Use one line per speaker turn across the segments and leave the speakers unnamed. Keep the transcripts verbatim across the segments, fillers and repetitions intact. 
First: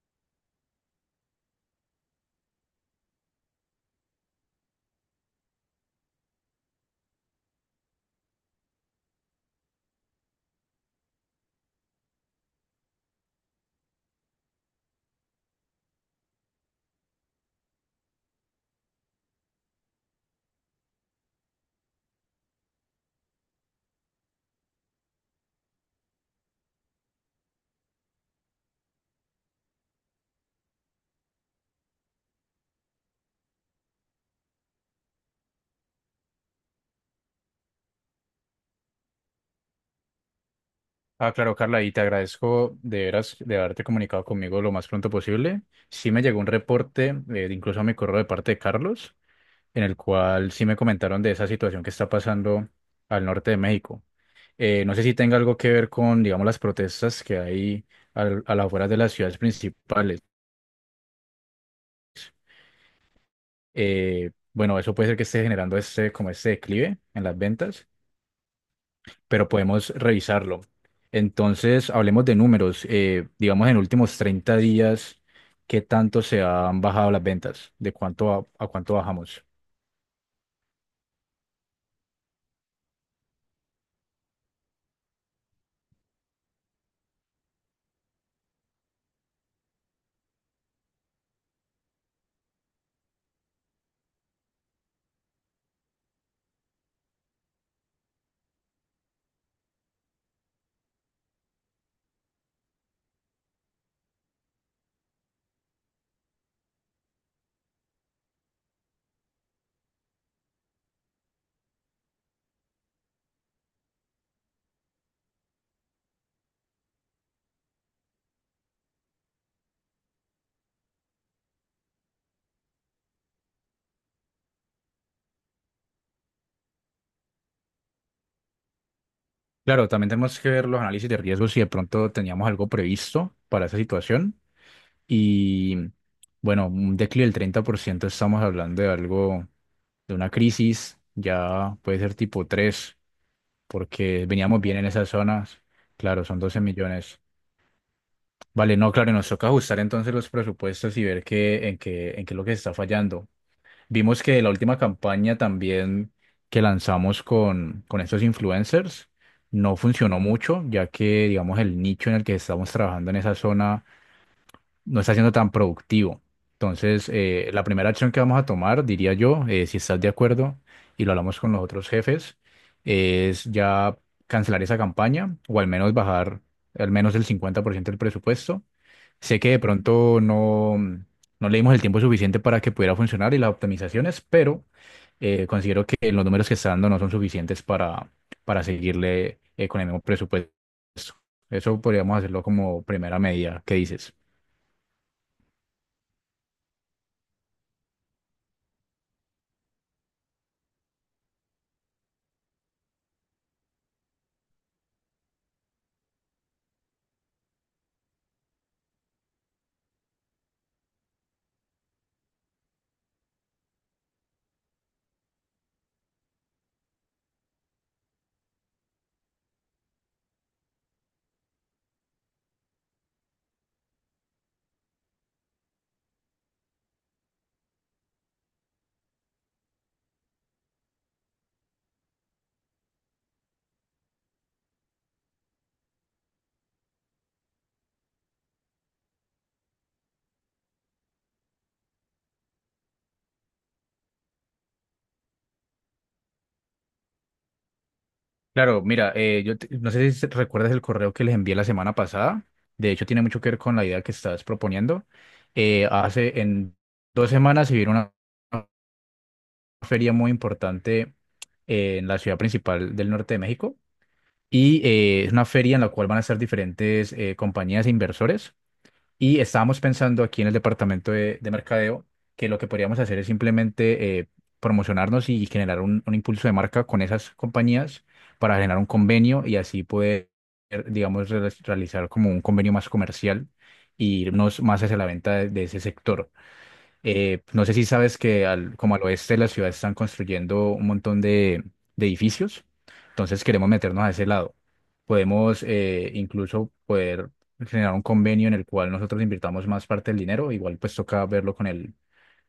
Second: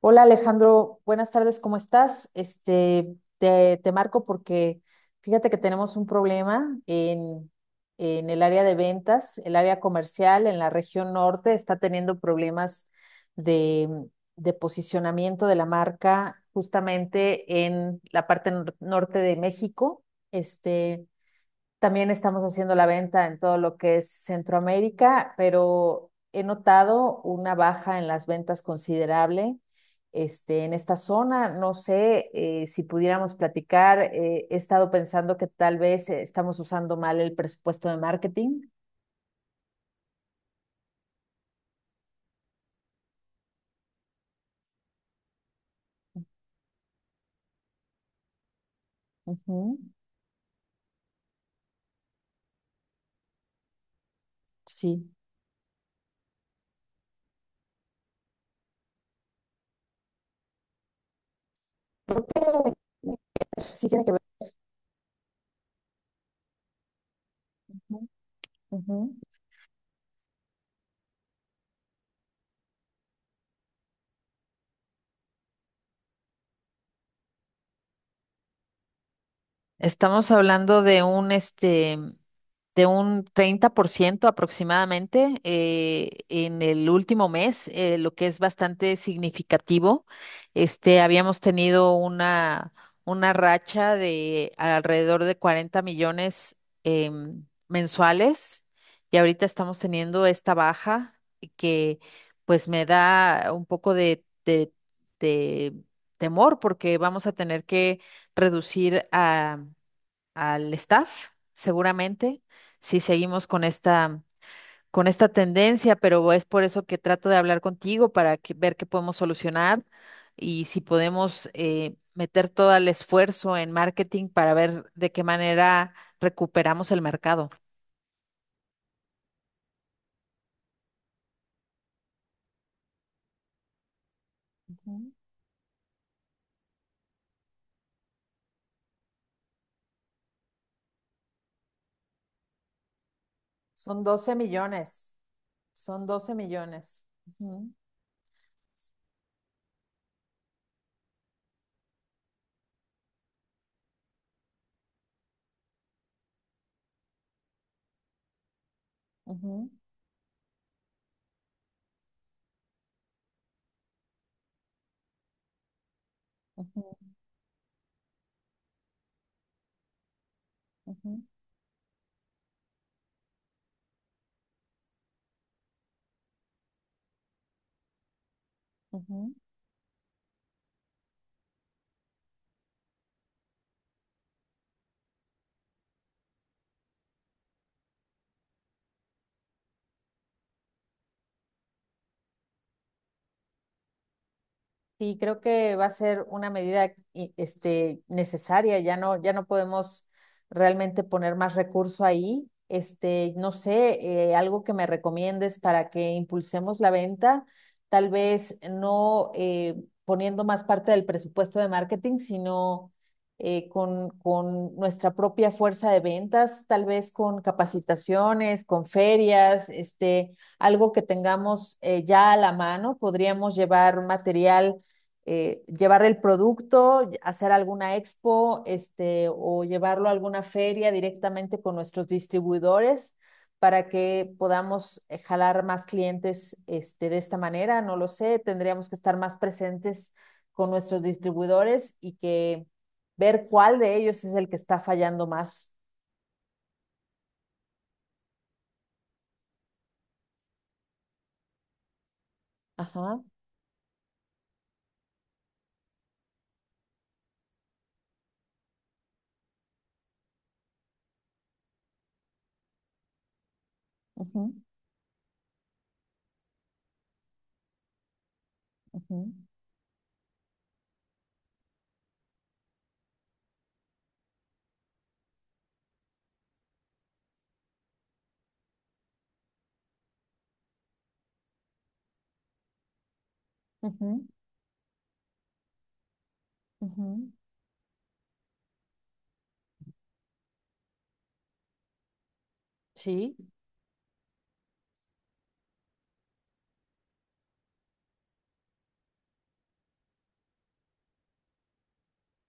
Hola Alejandro, buenas tardes, ¿cómo estás? Este, te, te marco porque fíjate que tenemos un problema en, en el área de ventas, el área comercial en la región norte está teniendo problemas de, de posicionamiento de la marca justamente en la parte nor- norte de México. Este, También estamos haciendo la venta en todo lo que es Centroamérica, pero he notado una baja en las ventas considerable. Este, en esta zona, no sé, eh, si pudiéramos platicar. Eh, he estado pensando que tal vez eh, estamos usando mal el presupuesto de marketing.
Ah, claro, Carla, y te agradezco de veras de haberte comunicado conmigo lo más pronto posible. Sí me llegó un reporte, eh, incluso a mi correo de parte de Carlos,
Ujú.
en el cual sí me comentaron de esa situación que está pasando al norte de México. Eh, no sé
Sí.
si tenga algo que ver con, digamos, las protestas que hay al- a las afueras de las ciudades principales.
Creo que sí tiene que ver.
Eh, bueno, eso puede ser que esté generando este, como este declive en las ventas,
Ujú, ujú.
pero podemos revisarlo. Entonces, hablemos de números. Eh, digamos, en últimos treinta días, ¿qué tanto se han bajado las ventas? ¿De cuánto a, a cuánto bajamos?
Estamos hablando de un este de un treinta por ciento aproximadamente, eh, en el último mes, eh, lo que es bastante significativo. Este, habíamos tenido una, una racha de alrededor de cuarenta millones, em, mensuales, y ahorita estamos teniendo esta baja que pues me da un poco de, de de temor, porque vamos a tener que reducir a al staff, seguramente, si seguimos con esta, con esta tendencia, pero es por eso que trato de hablar contigo para que, ver qué podemos solucionar y si podemos, eh, meter todo el esfuerzo en marketing para ver de qué manera recuperamos el mercado.
Claro, también tenemos que ver los análisis de riesgos si de pronto teníamos algo previsto para esa situación.
Ujú.
Y bueno, un declive del treinta por ciento, estamos hablando de algo, de una crisis, ya puede ser tipo tres
Son
porque
doce
veníamos bien en esas
millones,
zonas.
son
Claro,
doce
son doce
millones.
millones.
Ujú,
Vale, no, claro, y nos toca ajustar entonces los presupuestos y ver qué, en qué, en qué es lo que se está fallando. Vimos que la última campaña también que lanzamos con, con estos influencers
ujú,
no funcionó mucho, ya que, digamos, el nicho en el que estamos trabajando en esa zona no está siendo tan productivo.
ujú,
Entonces, eh, la primera acción que vamos a tomar, diría yo, eh, si estás de acuerdo y lo
ujú,
hablamos con los otros jefes, es ya cancelar esa campaña o al menos bajar al menos el cincuenta por ciento del presupuesto.
ujú. Ujú.
Sé que de pronto no, no le dimos el tiempo suficiente para que pudiera funcionar y las optimizaciones, pero eh, considero que los números que está dando no son suficientes para, para seguirle eh, con el mismo presupuesto. Eso podríamos hacerlo como primera medida. ¿Qué dices?
Sí, creo que va a ser una medida i- este, necesaria. Ya no, ya no podemos realmente poner más recurso ahí. Este, no sé, eh, algo que me recomiendes para que impulsemos la venta, tal vez no, eh, poniendo más parte del presupuesto de marketing, sino eh, con, con nuestra propia fuerza de ventas, tal vez con capacitaciones, con ferias, este, algo que tengamos, eh, ya a la mano. Podríamos llevar material, eh, llevar el producto, hacer alguna expo, este, o llevarlo a alguna feria directamente con nuestros distribuidores para que podamos, eh, jalar más clientes, este, de esta manera. No lo sé, tendríamos que estar más presentes con nuestros distribuidores y que ver cuál de ellos es el que está fallando más.
Claro, mira, eh, yo te- no sé si recuerdas el correo que les envié la semana pasada. De hecho,
Ajá.
tiene mucho que ver con la idea que estás proponiendo. Eh, hace en dos semanas se vino una una feria muy importante eh, en la ciudad principal del norte de México.
Ujú,
Y eh, es una feria en la cual van a estar diferentes eh, compañías e inversores.
ujú,
Y estábamos pensando aquí en el departamento de, de mercadeo, que lo que podríamos hacer es simplemente eh, promocionarnos y generar un, un impulso de marca con esas compañías para generar un convenio y así poder, digamos, re- realizar como un convenio más comercial e
ujú,
irnos más hacia la venta de de ese sector.
ujú.
Eh, no sé si sabes que al, como al oeste de la ciudad están construyendo un montón de, de edificios,
Sí.
entonces queremos meternos a ese lado. Podemos eh, incluso poder generar un convenio en el cual nosotros invirtamos más parte del dinero, igual pues toca verlo con el,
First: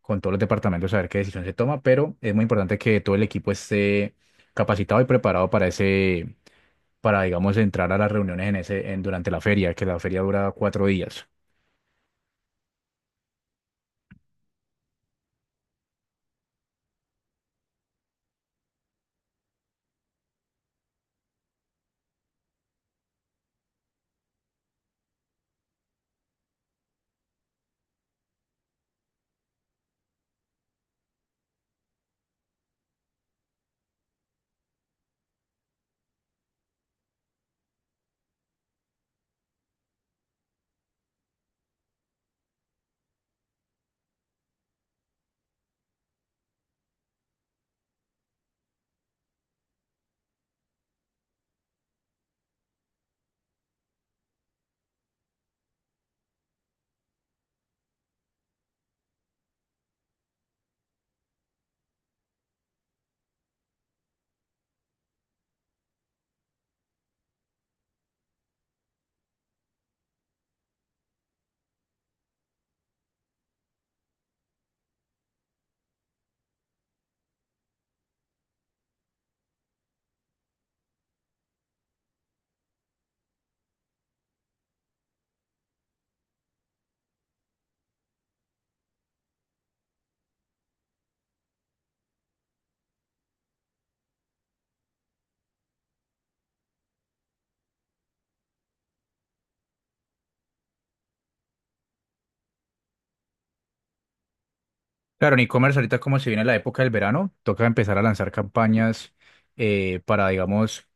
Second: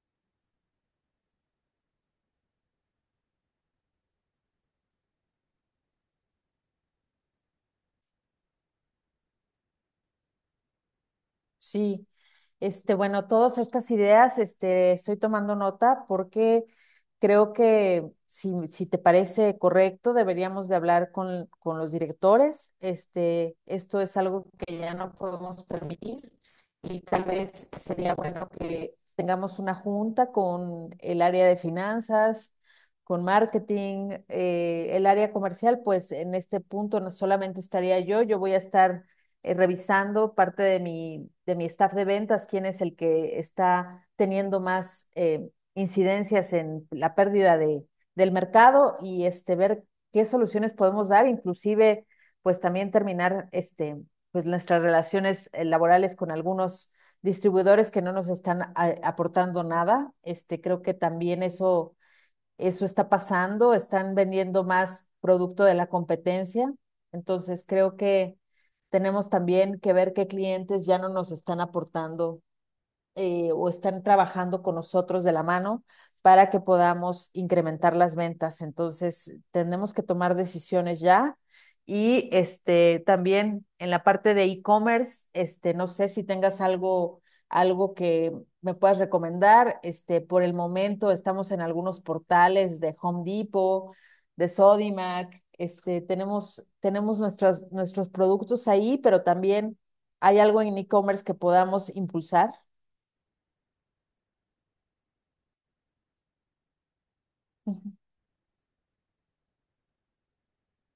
con todos los departamentos a ver qué decisión se toma, pero es muy importante que todo el equipo esté capacitado y preparado para ese, para digamos entrar a las reuniones en ese, en, durante la feria, que la feria dura cuatro días.
Sí, este, bueno, todas estas ideas, este, estoy tomando nota porque creo que si, si te parece correcto, deberíamos de hablar con, con los directores. Este, esto es algo que ya no podemos permitir y tal vez sería bueno que tengamos una junta con el área de finanzas, con marketing, eh, el área comercial. Pues en este punto no solamente estaría yo, yo voy a estar, eh, revisando parte de mi, de mi staff de ventas, quién es el que está teniendo más, eh, incidencias en la pérdida de, del mercado y, este, ver qué soluciones podemos dar, inclusive pues también terminar, este, pues nuestras relaciones, eh, laborales con algunos distribuidores que no nos están a- aportando nada. Este, creo que también eso eso está pasando, están vendiendo más producto de la competencia. Entonces, creo que tenemos también que ver qué clientes ya no nos están aportando, eh, o están trabajando con nosotros de la mano, para que podamos incrementar las ventas. Entonces, tenemos que tomar decisiones ya. Y, este, también en la parte de e-commerce, este, no sé si tengas algo, algo que me puedas recomendar. Este, por el momento estamos en algunos portales de Home Depot, de Sodimac. Este, tenemos, tenemos nuestros, nuestros productos ahí, pero también hay algo en e-commerce que podamos impulsar.
Claro, en e-commerce ahorita como se viene la época del verano, toca
Ujú,
empezar a lanzar campañas eh, para, digamos,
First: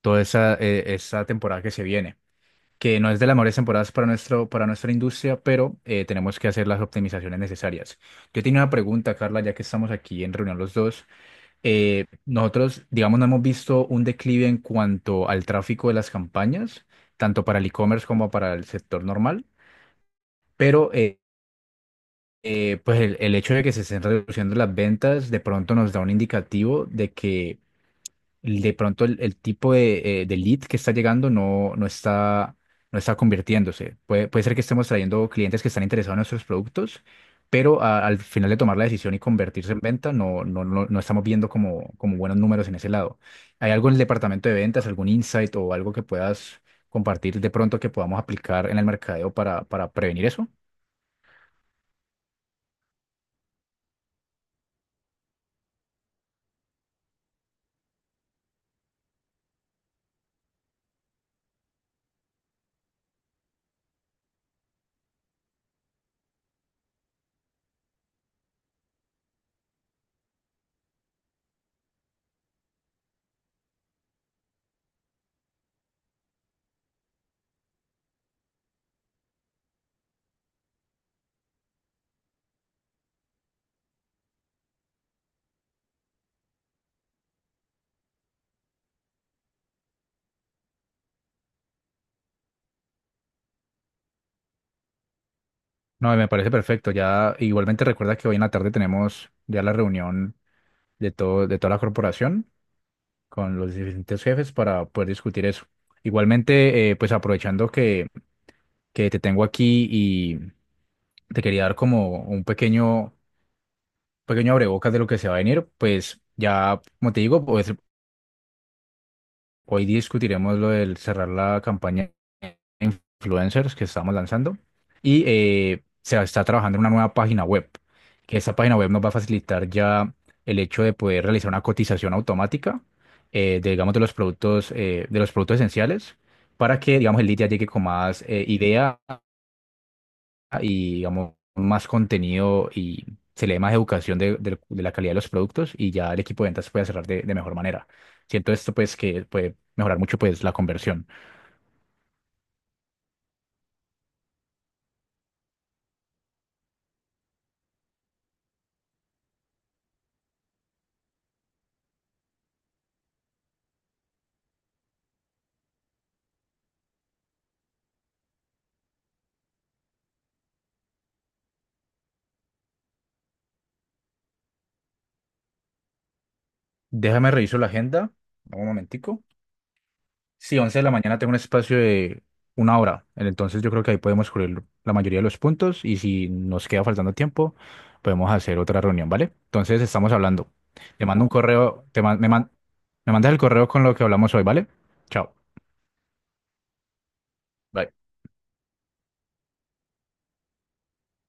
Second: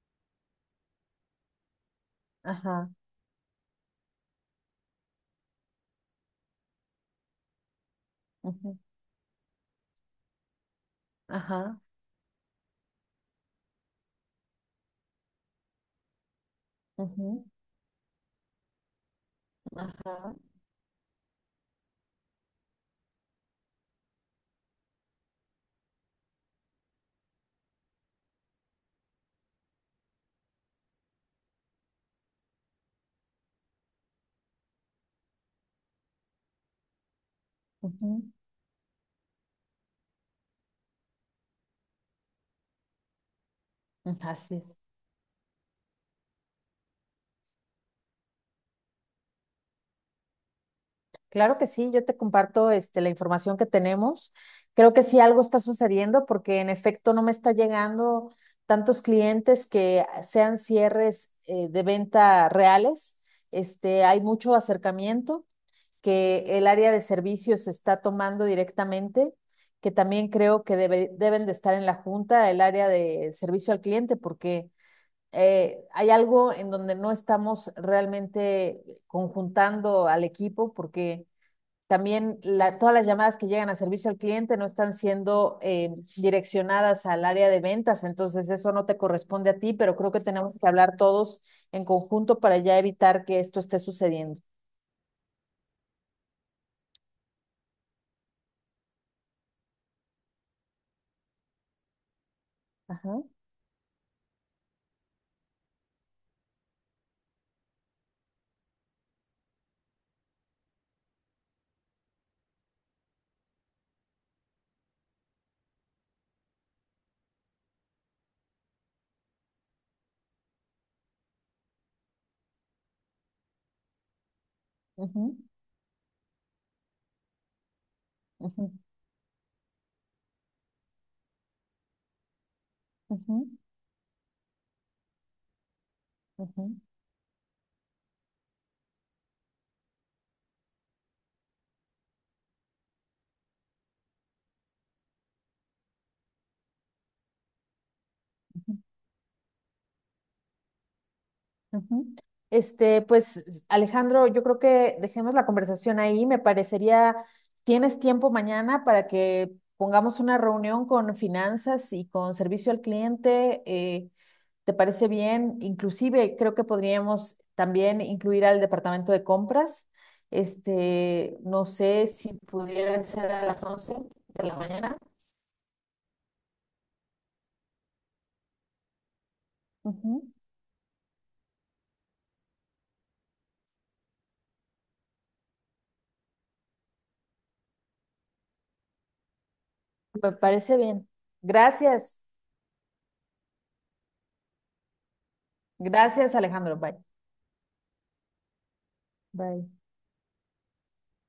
toda esa, eh, esa temporada que se viene,
ajá,
que no es de las mejores temporadas para, nuestro, para nuestra industria, pero eh, tenemos que hacer las optimizaciones necesarias. Yo tenía una
ujú,
pregunta, Carla, ya que estamos aquí en reunión los dos.
ajá,
Eh, nosotros, digamos, no hemos visto un declive en cuanto al tráfico de las campañas,
ujú,
tanto para el e-commerce como para el sector normal,
ajá,
pero... eh, eh, pues el, el hecho de que se estén reduciendo las ventas de pronto nos da un indicativo de que de pronto el, el tipo de, eh, de lead que está llegando no, no está, no está convirtiéndose. Puede, puede ser que estemos trayendo clientes que están interesados en nuestros productos, pero a- al
ujú.
final de tomar la decisión y convertirse en venta no, no, no, no estamos viendo como, como buenos números en ese lado. ¿Hay algo en el departamento de
Así es.
ventas, algún insight o algo que puedas compartir de pronto que podamos aplicar en el mercadeo para, para prevenir eso?
Claro que sí, yo te comparto, este, la información que tenemos. Creo que sí algo está sucediendo porque en efecto no me está llegando tantos clientes que sean cierres, eh, de venta reales. Este, hay mucho acercamiento que el área de servicios está tomando directamente, que también creo que debe- deben de estar en la junta, el área de servicio al cliente, porque, eh, hay algo en donde no estamos realmente conjuntando al equipo, porque también la- todas las llamadas que llegan a servicio al cliente no están siendo, eh, direccionadas al área de ventas. Entonces eso no te corresponde a ti, pero creo que tenemos que hablar todos en conjunto para ya evitar que esto esté sucediendo.
No, me parece perfecto. Ya igualmente recuerda que hoy en la tarde tenemos ya la reunión de todo, de toda la corporación
Ajá,
con los diferentes jefes para poder discutir eso. Igualmente, eh, pues aprovechando que, que te tengo aquí y te quería dar como un pequeño, pequeño abrebocas de lo que se va a venir, pues ya, como te digo, pues hoy discutiremos lo del cerrar la campaña de influencers que estamos lanzando, y
ujú,
eh, se está trabajando en una nueva página web, que esa
ujú,
página web nos va a facilitar ya el hecho de poder realizar una cotización automática
ujú,
eh, de, digamos, de los productos, eh, de los productos esenciales,
ujú,
para que, digamos, el lead ya llegue con más eh, idea ah, y digamos más contenido y se le dé más educación de, del- de la calidad de los productos y ya el equipo de ventas puede cerrar de, de mejor manera. Siento esto
ujú.
pues que puede mejorar mucho pues la conversión.
Ujú. Este, pues Alejandro, yo creo que dejemos la conversación ahí. Me parecería, ¿tienes tiempo mañana para que pongamos una reunión con finanzas y con servicio al cliente? Eh, ¿te parece bien? Inclusive creo que podríamos también incluir al departamento de compras. Este, no sé si pudiera ser a las once de la mañana.
Déjame reviso la agenda, dame un momentico.
Ujú.
Sí, once de la mañana tengo un espacio de una hora, entonces yo creo que ahí podemos cubrir la mayoría de los puntos y si nos queda faltando tiempo podemos hacer otra reunión, ¿vale? Entonces estamos
Me
hablando.
parece
Te
bien.
mando un correo, te
Gracias.
man- me, man- me mandas el correo con lo que hablamos hoy, ¿vale? Chao.
Gracias, Alejandro. Bye.
Bye.
Bye.